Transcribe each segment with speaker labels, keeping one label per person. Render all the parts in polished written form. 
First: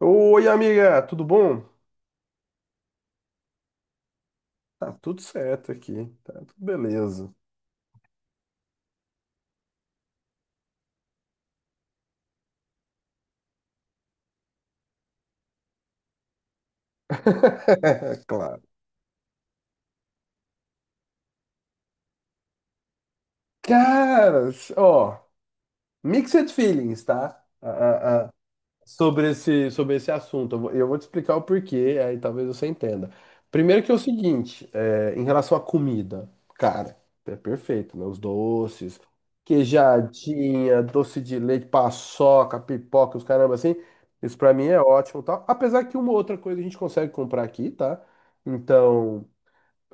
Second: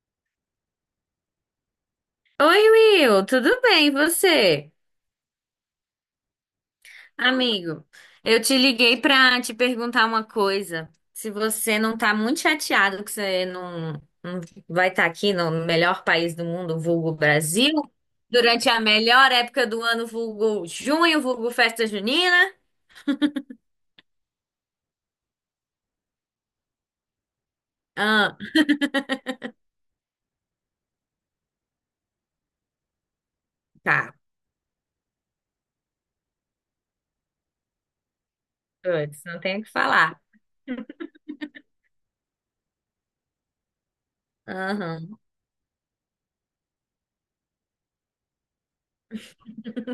Speaker 1: Oi, amiga, tudo bom?
Speaker 2: Oi, Will, tudo bem, e você?
Speaker 1: Tá tudo certo aqui, tá tudo beleza.
Speaker 2: Amigo, eu te liguei pra te perguntar uma coisa. Se você não tá muito chateado que você não vai estar aqui no melhor país do mundo, vulgo Brasil,
Speaker 1: Claro.
Speaker 2: durante a melhor época do ano, vulgo junho, vulgo festa junina.
Speaker 1: Caras, ó, mixed feelings, tá?
Speaker 2: Ah,
Speaker 1: Sobre esse assunto. Eu vou te explicar o porquê, aí talvez você entenda. Primeiro que é o
Speaker 2: tá.
Speaker 1: seguinte, em relação à comida, cara, é perfeito, né? Os doces,
Speaker 2: Putz, não tenho o que falar.
Speaker 1: queijadinha, doce de leite, paçoca, pipoca, os caramba assim. Isso pra mim é
Speaker 2: Aham.
Speaker 1: ótimo, e tal. Apesar que uma outra coisa a gente consegue comprar aqui, tá? Então,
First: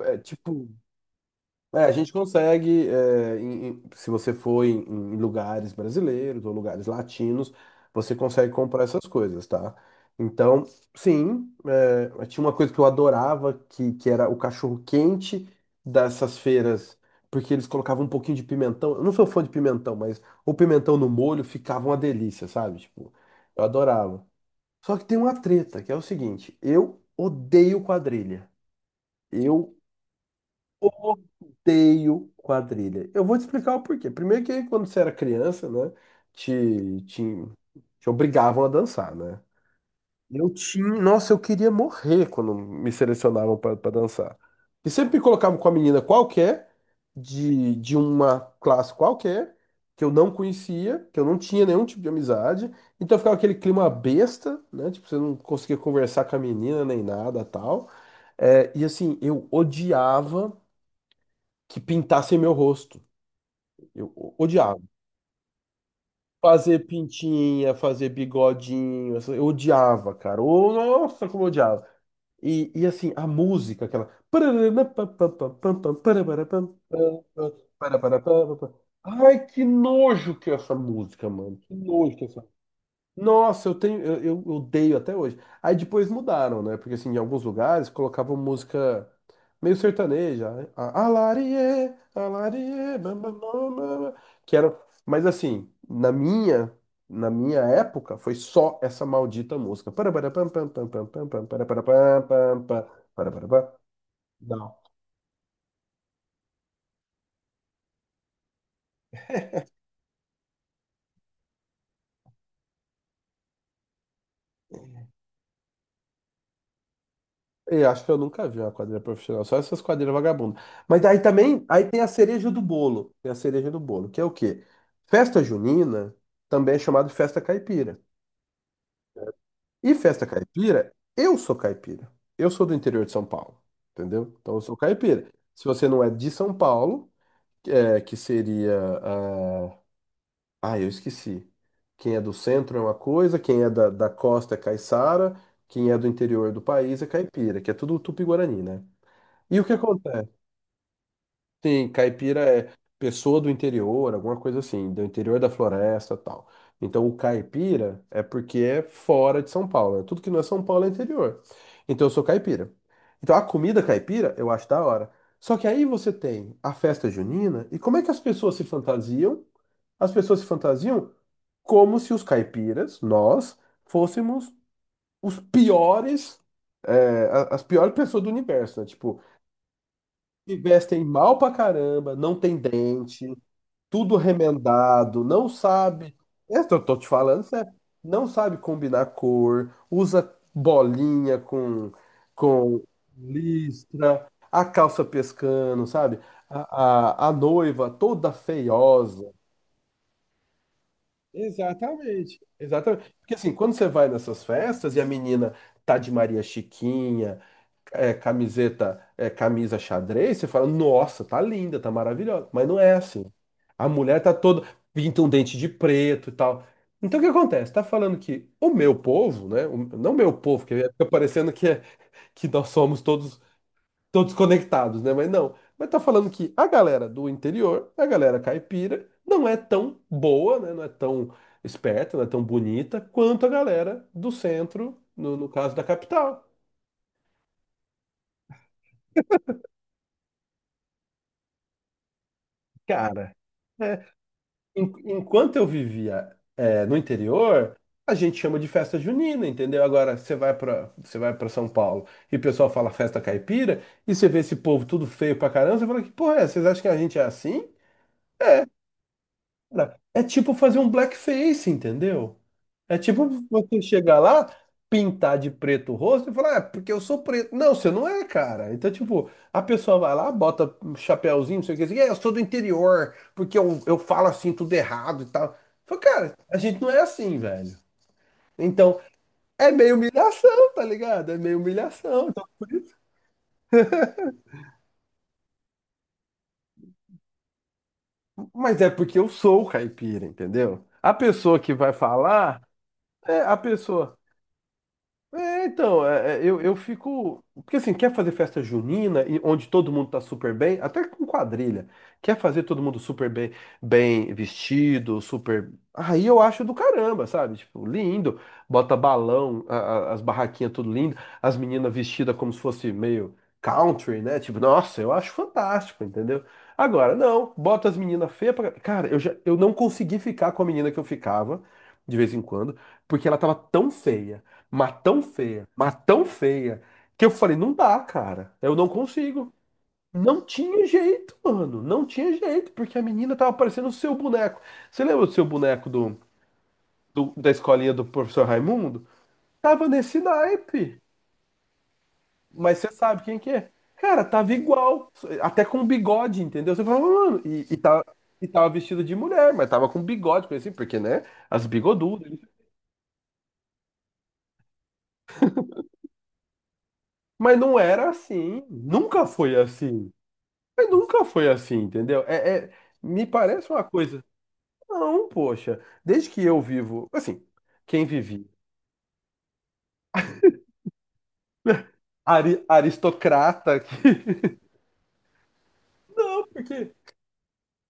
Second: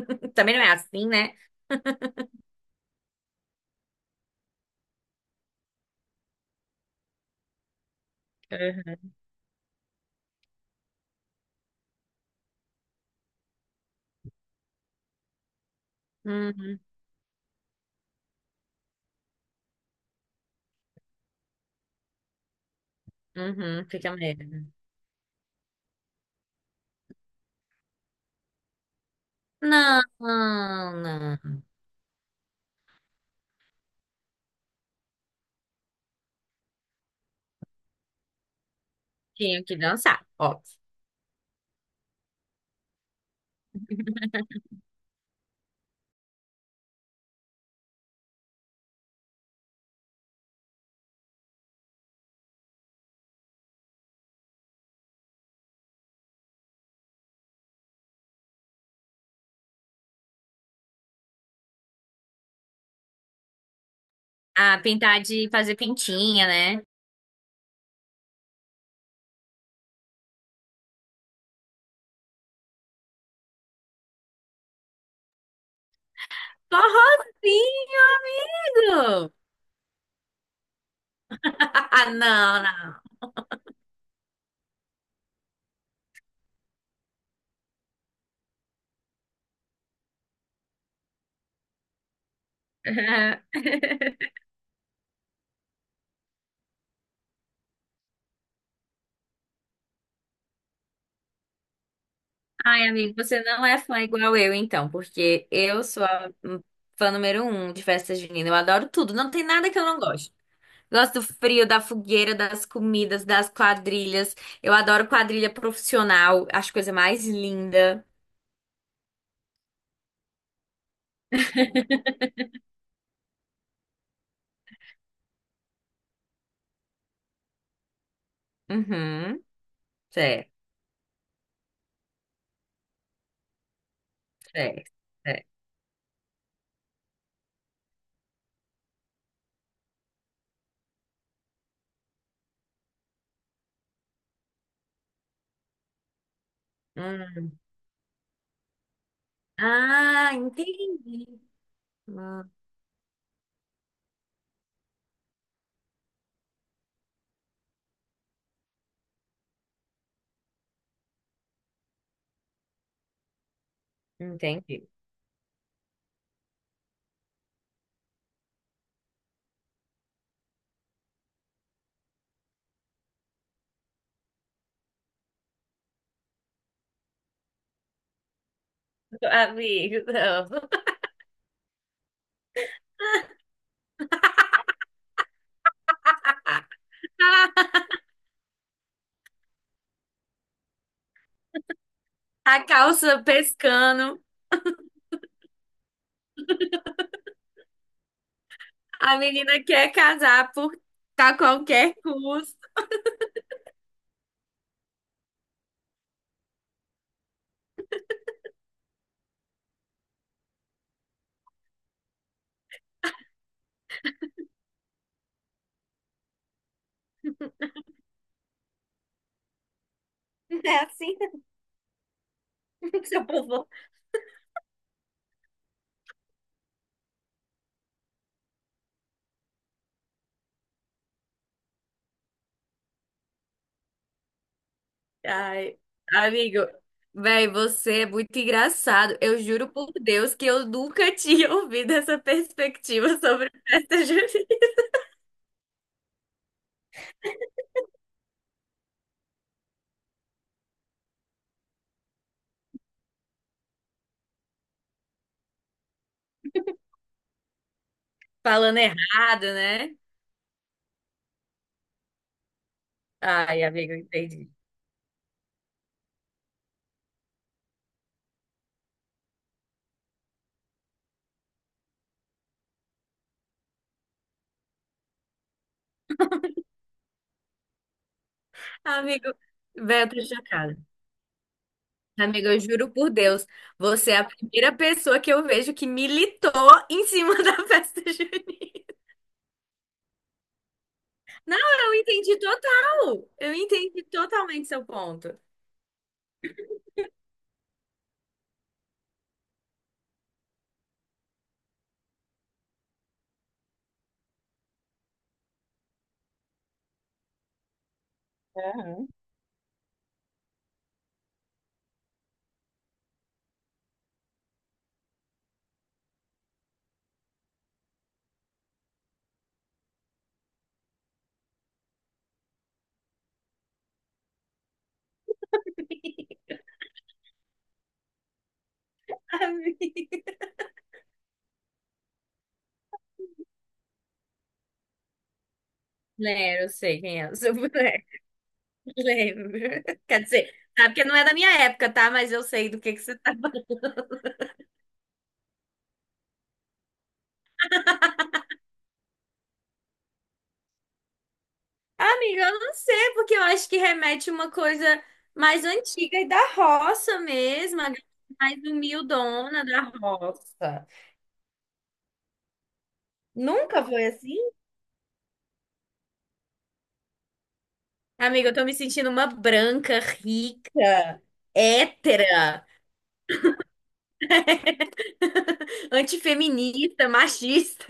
Speaker 1: é
Speaker 2: Também não
Speaker 1: tipo
Speaker 2: é assim, né?
Speaker 1: é, a gente consegue, se você for em lugares brasileiros ou lugares latinos, você consegue comprar essas
Speaker 2: Uhum,
Speaker 1: coisas, tá? Então, sim, tinha uma coisa que eu adorava, que era o cachorro quente dessas
Speaker 2: uhum,
Speaker 1: feiras, porque eles colocavam um pouquinho de pimentão. Eu não sou fã de pimentão, mas o pimentão no molho ficava uma delícia, sabe? Tipo, eu
Speaker 2: uhum, fica
Speaker 1: adorava.
Speaker 2: mesmo.
Speaker 1: Só que tem uma treta, que é o seguinte, eu odeio quadrilha. Eu
Speaker 2: Não, não.
Speaker 1: odeio quadrilha. Eu vou te explicar o porquê. Primeiro que quando você era criança, né, te, te, te obrigavam a dançar, né?
Speaker 2: Tinha que dançar,
Speaker 1: Eu
Speaker 2: óbvio.
Speaker 1: tinha, nossa, eu queria morrer quando me selecionavam para dançar. E sempre me colocavam com a menina qualquer, de uma classe qualquer, que eu não conhecia, que eu não tinha nenhum tipo de amizade. Então ficava aquele clima besta, né? Tipo, você não conseguia conversar com a menina nem nada, tal. E assim, eu odiava que pintassem meu rosto. Eu
Speaker 2: Ah,
Speaker 1: odiava.
Speaker 2: pintar de fazer pintinha,
Speaker 1: Fazer
Speaker 2: né?
Speaker 1: pintinha, fazer bigodinho, eu odiava, cara. Ô, nossa, como eu odiava. E assim, a música, aquela.
Speaker 2: Forrozinho, amigo!
Speaker 1: Ai, que nojo que é essa música, mano. Que nojo que é essa
Speaker 2: Não, não.
Speaker 1: nossa, eu odeio até hoje. Aí depois mudaram, né? Porque assim, em alguns lugares colocavam música meio sertaneja, né? Alarie, alarie, bam, bam, bam, bam, bam. Que era, mas assim, na minha, época foi só essa maldita música. Para para pam pam pam pam pam pam para para pam pam pam
Speaker 2: Ai, amigo,
Speaker 1: para
Speaker 2: você
Speaker 1: para
Speaker 2: não
Speaker 1: pam.
Speaker 2: é fã igual eu, então, porque eu sou a fã número um de festa junina. Eu adoro tudo, não tem nada que eu não gosto. Gosto do frio, da fogueira, das comidas, das quadrilhas. Eu adoro quadrilha profissional, acho coisa mais
Speaker 1: Eu acho
Speaker 2: linda.
Speaker 1: que eu nunca vi uma quadrilha profissional, só essas quadrilhas vagabundas. Mas aí também, aí tem a cereja do bolo, tem a cereja do bolo, que é o quê? Festa junina também é chamada de festa caipira.
Speaker 2: Uhum,
Speaker 1: E festa
Speaker 2: certo,
Speaker 1: caipira. Eu sou do interior de São Paulo, entendeu? Então eu sou
Speaker 2: certo,
Speaker 1: caipira.
Speaker 2: certo.
Speaker 1: Se você não é de São Paulo, que seria, ah, eu esqueci. Quem é do centro é uma coisa, quem é da costa é caiçara, quem é do interior do país é
Speaker 2: Hum.
Speaker 1: caipira, que é tudo tupi-guarani, né? E o que
Speaker 2: Ah,
Speaker 1: acontece?
Speaker 2: entendi.
Speaker 1: Sim, caipira
Speaker 2: Hum,
Speaker 1: é pessoa do interior, alguma coisa assim, do interior da floresta, tal. Então o caipira é porque é fora de São Paulo, né? Tudo que não é São Paulo é interior. Então eu sou caipira. Então a comida caipira eu acho da
Speaker 2: entendi.
Speaker 1: hora. Só que aí você tem a festa junina, e como é que as pessoas se fantasiam? As pessoas se fantasiam como se os caipiras, nós, fôssemos os piores, as piores pessoas do universo, né? Tipo,
Speaker 2: Amigo, não.
Speaker 1: se vestem mal pra caramba, não tem dente, tudo remendado, não sabe. Eu tô, tô te falando sério. Não sabe combinar cor, usa bolinha com,
Speaker 2: A
Speaker 1: com
Speaker 2: calça pescando,
Speaker 1: listra, a calça pescando, sabe? A noiva toda
Speaker 2: a
Speaker 1: feiosa.
Speaker 2: menina quer casar por a qualquer
Speaker 1: Exatamente,
Speaker 2: custo.
Speaker 1: exatamente. Porque assim, quando você vai nessas festas e a menina tá de Maria Chiquinha, camiseta, camisa xadrez, você fala, nossa, tá linda, tá maravilhosa. Mas não é assim. A mulher tá toda, pinta um dente de preto e tal. Então o que acontece? Tá falando que o meu povo, né? Não meu
Speaker 2: Não
Speaker 1: povo, que
Speaker 2: é
Speaker 1: fica
Speaker 2: assim.
Speaker 1: parecendo que, que nós somos
Speaker 2: Seu
Speaker 1: todos,
Speaker 2: povo.
Speaker 1: todos conectados, né? Mas não. Mas tá falando que a galera do interior, a galera caipira, não é tão boa, né? Não é tão esperta, não é tão bonita quanto a galera do centro, no caso
Speaker 2: Ai,
Speaker 1: da capital.
Speaker 2: amigo, velho, você é muito engraçado. Eu juro por Deus que eu nunca tinha ouvido essa perspectiva
Speaker 1: Cara.
Speaker 2: sobre
Speaker 1: É,
Speaker 2: festa junina.
Speaker 1: Enquanto eu vivia, no interior, a gente chama de festa junina, entendeu? Agora você vai para São Paulo e o pessoal fala festa caipira e você vê esse povo tudo feio pra caramba, você fala que porra é? Vocês acham que a gente é assim?
Speaker 2: Falando errado, né?
Speaker 1: Cara, é tipo fazer um blackface, entendeu? É tipo
Speaker 2: Ai,
Speaker 1: você
Speaker 2: amigo,
Speaker 1: chegar lá,
Speaker 2: entendi.
Speaker 1: pintar de preto o rosto e falar, ah, porque eu sou preto. Não, você não é, cara. Então, tipo, a pessoa vai lá, bota um chapéuzinho, não sei o que, assim, eu sou do interior, porque eu falo assim tudo errado e tal. Fala, cara, a gente não é assim, velho. Então,
Speaker 2: Amigo,
Speaker 1: é meio
Speaker 2: velho, eu tô
Speaker 1: humilhação,
Speaker 2: chocada.
Speaker 1: tá ligado? É meio humilhação. Então,
Speaker 2: Amiga, eu juro por Deus, você é a primeira pessoa que eu vejo que militou em cima da festa
Speaker 1: mas
Speaker 2: junina.
Speaker 1: é porque eu sou o caipira, entendeu? A
Speaker 2: Não,
Speaker 1: pessoa que vai
Speaker 2: eu entendi
Speaker 1: falar,
Speaker 2: total.
Speaker 1: é
Speaker 2: Eu
Speaker 1: a
Speaker 2: entendi
Speaker 1: pessoa.
Speaker 2: totalmente seu ponto.
Speaker 1: Então, eu fico. Porque assim, quer fazer festa junina, e onde todo mundo tá super bem, até com quadrilha. Quer fazer todo mundo super bem, bem vestido, super. Aí eu acho do caramba, sabe? Tipo, lindo. Bota balão, as barraquinhas tudo lindo, as meninas vestidas como se fosse meio country, né? Tipo, nossa, eu acho fantástico, entendeu? Agora, não, bota as meninas feias pra. Cara, já, eu não consegui ficar com a menina que eu ficava de vez em quando, porque ela tava tão feia. Mas tão feia, mas tão feia, que eu falei, não dá, cara. Eu não consigo.
Speaker 2: Amiga.
Speaker 1: Não tinha jeito, mano. Não tinha jeito, porque a menina tava parecendo o seu boneco. Você lembra do seu boneco do,
Speaker 2: Lembro, eu sei quem é o
Speaker 1: da
Speaker 2: seu
Speaker 1: escolinha do
Speaker 2: boneco.
Speaker 1: professor Raimundo?
Speaker 2: Lembro.
Speaker 1: Tava nesse
Speaker 2: Quer dizer, sabe
Speaker 1: naipe.
Speaker 2: que não é da minha época, tá? Mas eu sei
Speaker 1: Mas
Speaker 2: do
Speaker 1: você
Speaker 2: que você
Speaker 1: sabe
Speaker 2: tá.
Speaker 1: quem que é? Cara, tava igual. Até com bigode, entendeu? Você falava, mano, e tava vestido de mulher, mas tava com bigode, coisa assim, porque, né? As bigodudas.
Speaker 2: Amiga, eu não sei, porque eu acho que remete uma coisa mais antiga e da roça
Speaker 1: Mas não
Speaker 2: mesmo, a galera
Speaker 1: era
Speaker 2: mais
Speaker 1: assim. Nunca foi
Speaker 2: humildona da
Speaker 1: assim.
Speaker 2: roça.
Speaker 1: Mas nunca foi assim, entendeu? Me parece
Speaker 2: Nunca
Speaker 1: uma
Speaker 2: foi
Speaker 1: coisa.
Speaker 2: assim?
Speaker 1: Não, poxa. Desde que eu vivo, assim, quem vivia?
Speaker 2: Amiga, eu tô me sentindo uma branca, rica,
Speaker 1: Ari-
Speaker 2: hétera,
Speaker 1: aristocrata que. Não, porque
Speaker 2: antifeminista, machista.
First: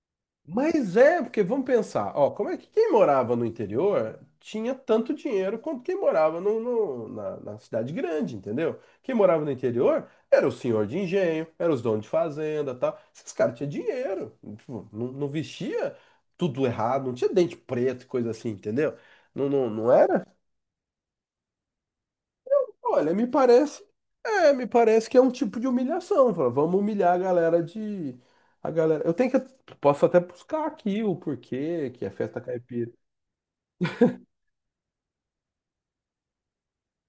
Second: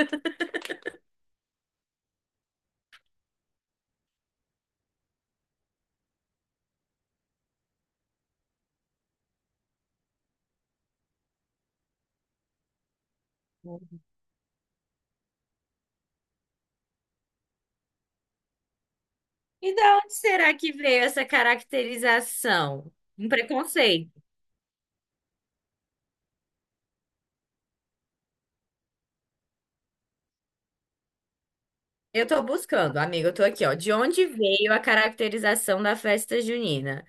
Speaker 1: Mas é, porque vamos pensar, ó, como é que quem morava no interior tinha tanto dinheiro quanto quem morava na cidade grande, entendeu? Quem morava no interior era o senhor de engenho, era os donos de fazenda, tal. Esses caras tinham dinheiro, tipo, não, não vestia tudo errado, não tinha dente preto, e coisa assim, entendeu? Não, não,
Speaker 2: E
Speaker 1: não
Speaker 2: da onde
Speaker 1: era.
Speaker 2: será que veio essa caracterização?
Speaker 1: Olha, me
Speaker 2: Um
Speaker 1: parece,
Speaker 2: preconceito.
Speaker 1: é, me parece que é um tipo de humilhação. Fala, vamos humilhar a galera. Posso até buscar aqui o porquê que é
Speaker 2: Eu
Speaker 1: festa
Speaker 2: tô
Speaker 1: caipira.
Speaker 2: buscando, amiga, eu tô aqui, ó. De onde veio a caracterização da festa junina?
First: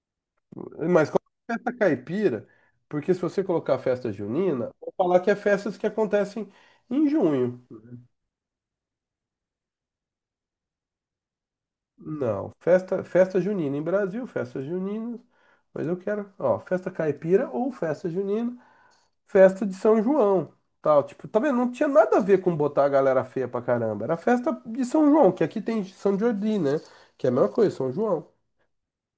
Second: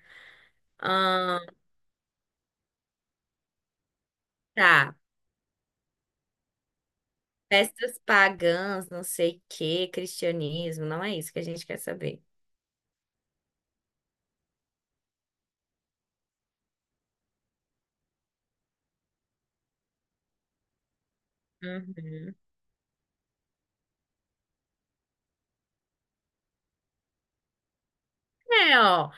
Speaker 1: Mas qual
Speaker 2: Ah,
Speaker 1: é a festa caipira? Porque se você colocar festa junina, vou
Speaker 2: tá.
Speaker 1: falar que é festas que acontecem em junho.
Speaker 2: Festas pagãs, não sei o quê, cristianismo, não é isso que a gente quer saber.
Speaker 1: Não, festa junina em Brasil, festa junina. Mas eu quero, ó, festa caipira ou festa junina. Festa de São João, tal, tipo, tá vendo? Não tinha nada a
Speaker 2: Uhum.
Speaker 1: ver com botar a galera feia pra caramba. Era festa de São João, que aqui tem São Jordi, né? Que é a mesma coisa, São João.
Speaker 2: É, ó.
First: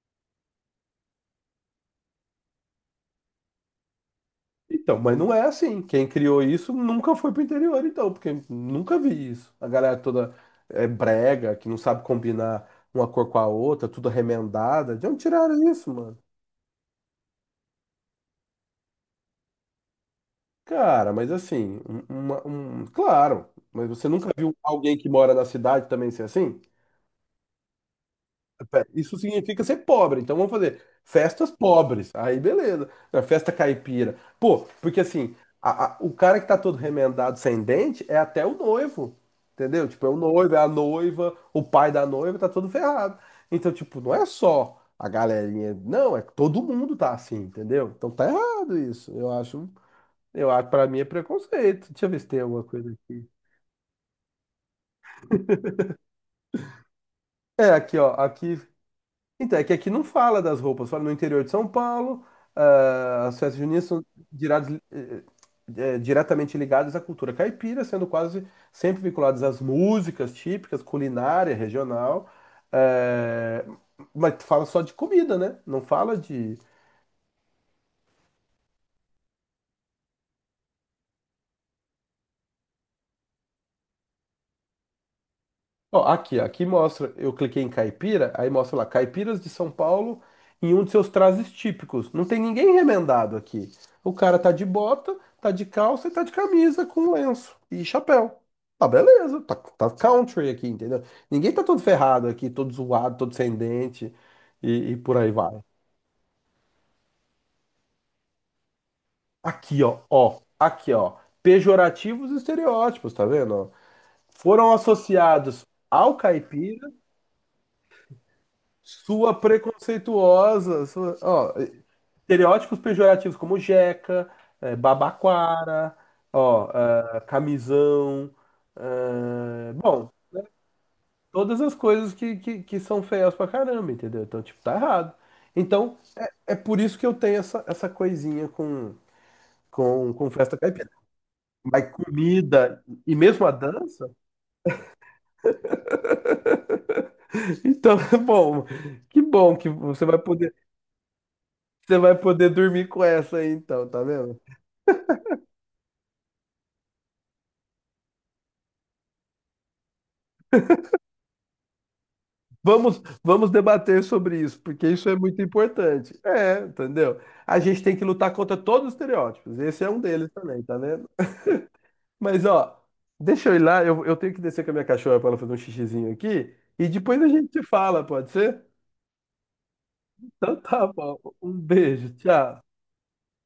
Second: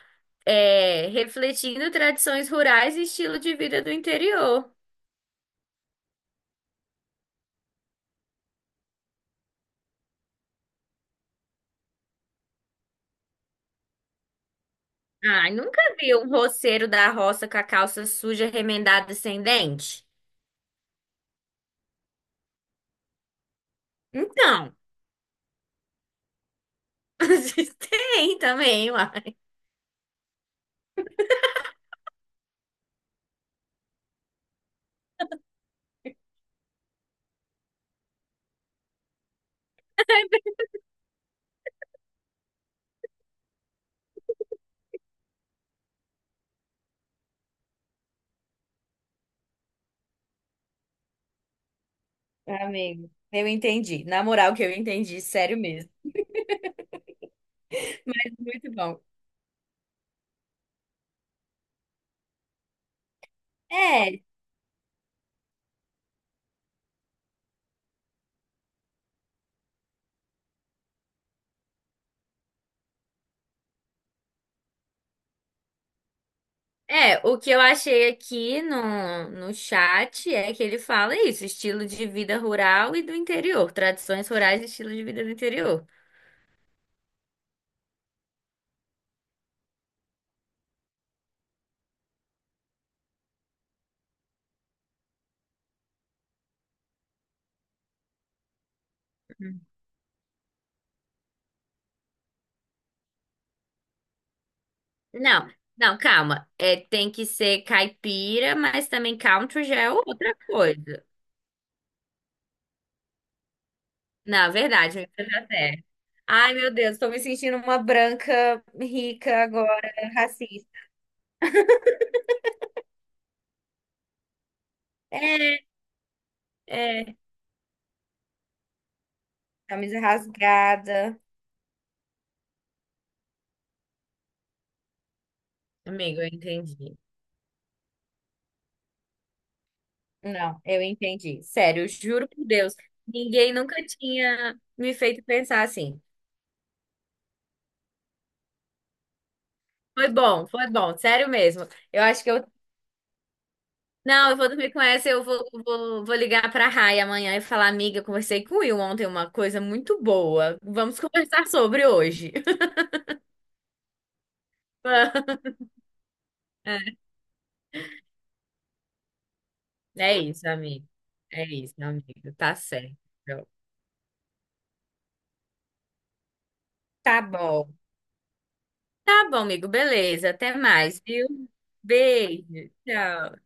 Speaker 2: É, refletindo tradições rurais e estilo de vida do interior.
Speaker 1: Então, mas não é assim. Quem criou isso nunca foi pro interior, então, porque nunca vi isso. A galera toda é brega, que não sabe combinar uma cor com a outra, tudo remendada. De onde
Speaker 2: Ai,
Speaker 1: tiraram
Speaker 2: nunca
Speaker 1: isso,
Speaker 2: vi
Speaker 1: mano?
Speaker 2: um roceiro da roça com a calça suja, remendada e sem dente?
Speaker 1: Cara, mas assim, claro, mas você nunca viu
Speaker 2: Então,
Speaker 1: alguém que mora na cidade também ser assim?
Speaker 2: tem também,
Speaker 1: Isso
Speaker 2: uai.
Speaker 1: significa ser pobre. Então vamos fazer festas pobres. Aí beleza. Festa caipira. Pô, porque assim, o cara que tá todo remendado sem dente é até o noivo. Entendeu? Tipo, é o noivo, é a noiva, o pai da noiva tá todo ferrado. Então, tipo, não é só a galerinha. Não, é que todo mundo tá assim, entendeu? Então tá errado isso. Eu acho, pra mim é preconceito. Deixa eu ver se tem alguma coisa
Speaker 2: Amigo,
Speaker 1: aqui.
Speaker 2: eu entendi. Na moral que eu entendi, sério mesmo.
Speaker 1: É, aqui, ó. Aqui.
Speaker 2: Muito bom.
Speaker 1: Então, é que aqui não fala das roupas, fala no interior de São Paulo, ah, as festas juninas são
Speaker 2: É,
Speaker 1: dirados- eh, diretamente ligadas à cultura caipira, sendo quase sempre vinculadas às músicas típicas, culinária regional, eh, mas fala só de comida, né? Não fala de.
Speaker 2: é, o que eu achei aqui no chat é que ele fala isso, estilo de vida rural e do interior, tradições rurais e estilo de vida do interior.
Speaker 1: Ó, aqui mostra, eu cliquei em caipira, aí mostra lá, caipiras de São Paulo em um de seus trajes típicos. Não tem ninguém remendado aqui. O cara tá de bota, tá de calça e tá de camisa com lenço e chapéu. Tá beleza, tá country aqui, entendeu? Ninguém tá todo ferrado aqui, todo zoado, todo sem dente e por aí
Speaker 2: Não,
Speaker 1: vai.
Speaker 2: não, calma. É, tem que ser caipira, mas também country já
Speaker 1: Aqui,
Speaker 2: é
Speaker 1: ó,
Speaker 2: outra
Speaker 1: ó, aqui,
Speaker 2: coisa.
Speaker 1: ó, pejorativos e estereótipos, tá vendo? Ó?
Speaker 2: Na
Speaker 1: Foram
Speaker 2: verdade, me fez
Speaker 1: associados
Speaker 2: até.
Speaker 1: ao
Speaker 2: Ai, meu
Speaker 1: caipira.
Speaker 2: Deus, tô me sentindo uma branca
Speaker 1: Sua
Speaker 2: rica agora, racista.
Speaker 1: preconceituosa. Sua, ó, estereótipos pejorativos como jeca,
Speaker 2: É,
Speaker 1: babaquara, ó,
Speaker 2: é,
Speaker 1: ah, camisão. Ah,
Speaker 2: camisa
Speaker 1: bom,
Speaker 2: rasgada.
Speaker 1: todas as coisas que são feias pra caramba, entendeu? Então, tipo, tá errado. Então,
Speaker 2: Amigo, eu
Speaker 1: é por isso
Speaker 2: entendi.
Speaker 1: que eu tenho essa, coisinha com festa
Speaker 2: Não, eu
Speaker 1: caipira.
Speaker 2: entendi. Sério, eu
Speaker 1: Mas
Speaker 2: juro por Deus,
Speaker 1: comida e mesmo a
Speaker 2: ninguém nunca
Speaker 1: dança.
Speaker 2: tinha me feito pensar assim.
Speaker 1: Então, bom, bom que você vai poder,
Speaker 2: Foi bom, sério mesmo.
Speaker 1: você
Speaker 2: Eu
Speaker 1: vai
Speaker 2: acho que eu.
Speaker 1: poder dormir com essa aí, então, tá
Speaker 2: Não, eu
Speaker 1: vendo?
Speaker 2: vou dormir com essa, eu vou, vou ligar pra Rai amanhã e falar, amiga, conversei com o Will ontem uma coisa muito boa. Vamos conversar sobre hoje.
Speaker 1: Vamos debater sobre isso, porque isso é muito importante. É, entendeu? A gente tem que lutar contra todos os estereótipos. Esse é um
Speaker 2: É
Speaker 1: deles
Speaker 2: isso,
Speaker 1: também, tá
Speaker 2: amigo.
Speaker 1: vendo?
Speaker 2: É isso, amigo.
Speaker 1: Mas,
Speaker 2: Tá
Speaker 1: ó,
Speaker 2: certo.
Speaker 1: deixa eu ir lá, eu tenho que descer com a minha cachorra para ela fazer um xixizinho aqui, e depois
Speaker 2: Tá
Speaker 1: a gente se
Speaker 2: bom.
Speaker 1: fala, pode ser?
Speaker 2: Tá bom, amigo. Beleza. Até
Speaker 1: Então tá
Speaker 2: mais,
Speaker 1: bom.
Speaker 2: viu?
Speaker 1: Um beijo,
Speaker 2: Beijo.
Speaker 1: tchau.
Speaker 2: Tchau.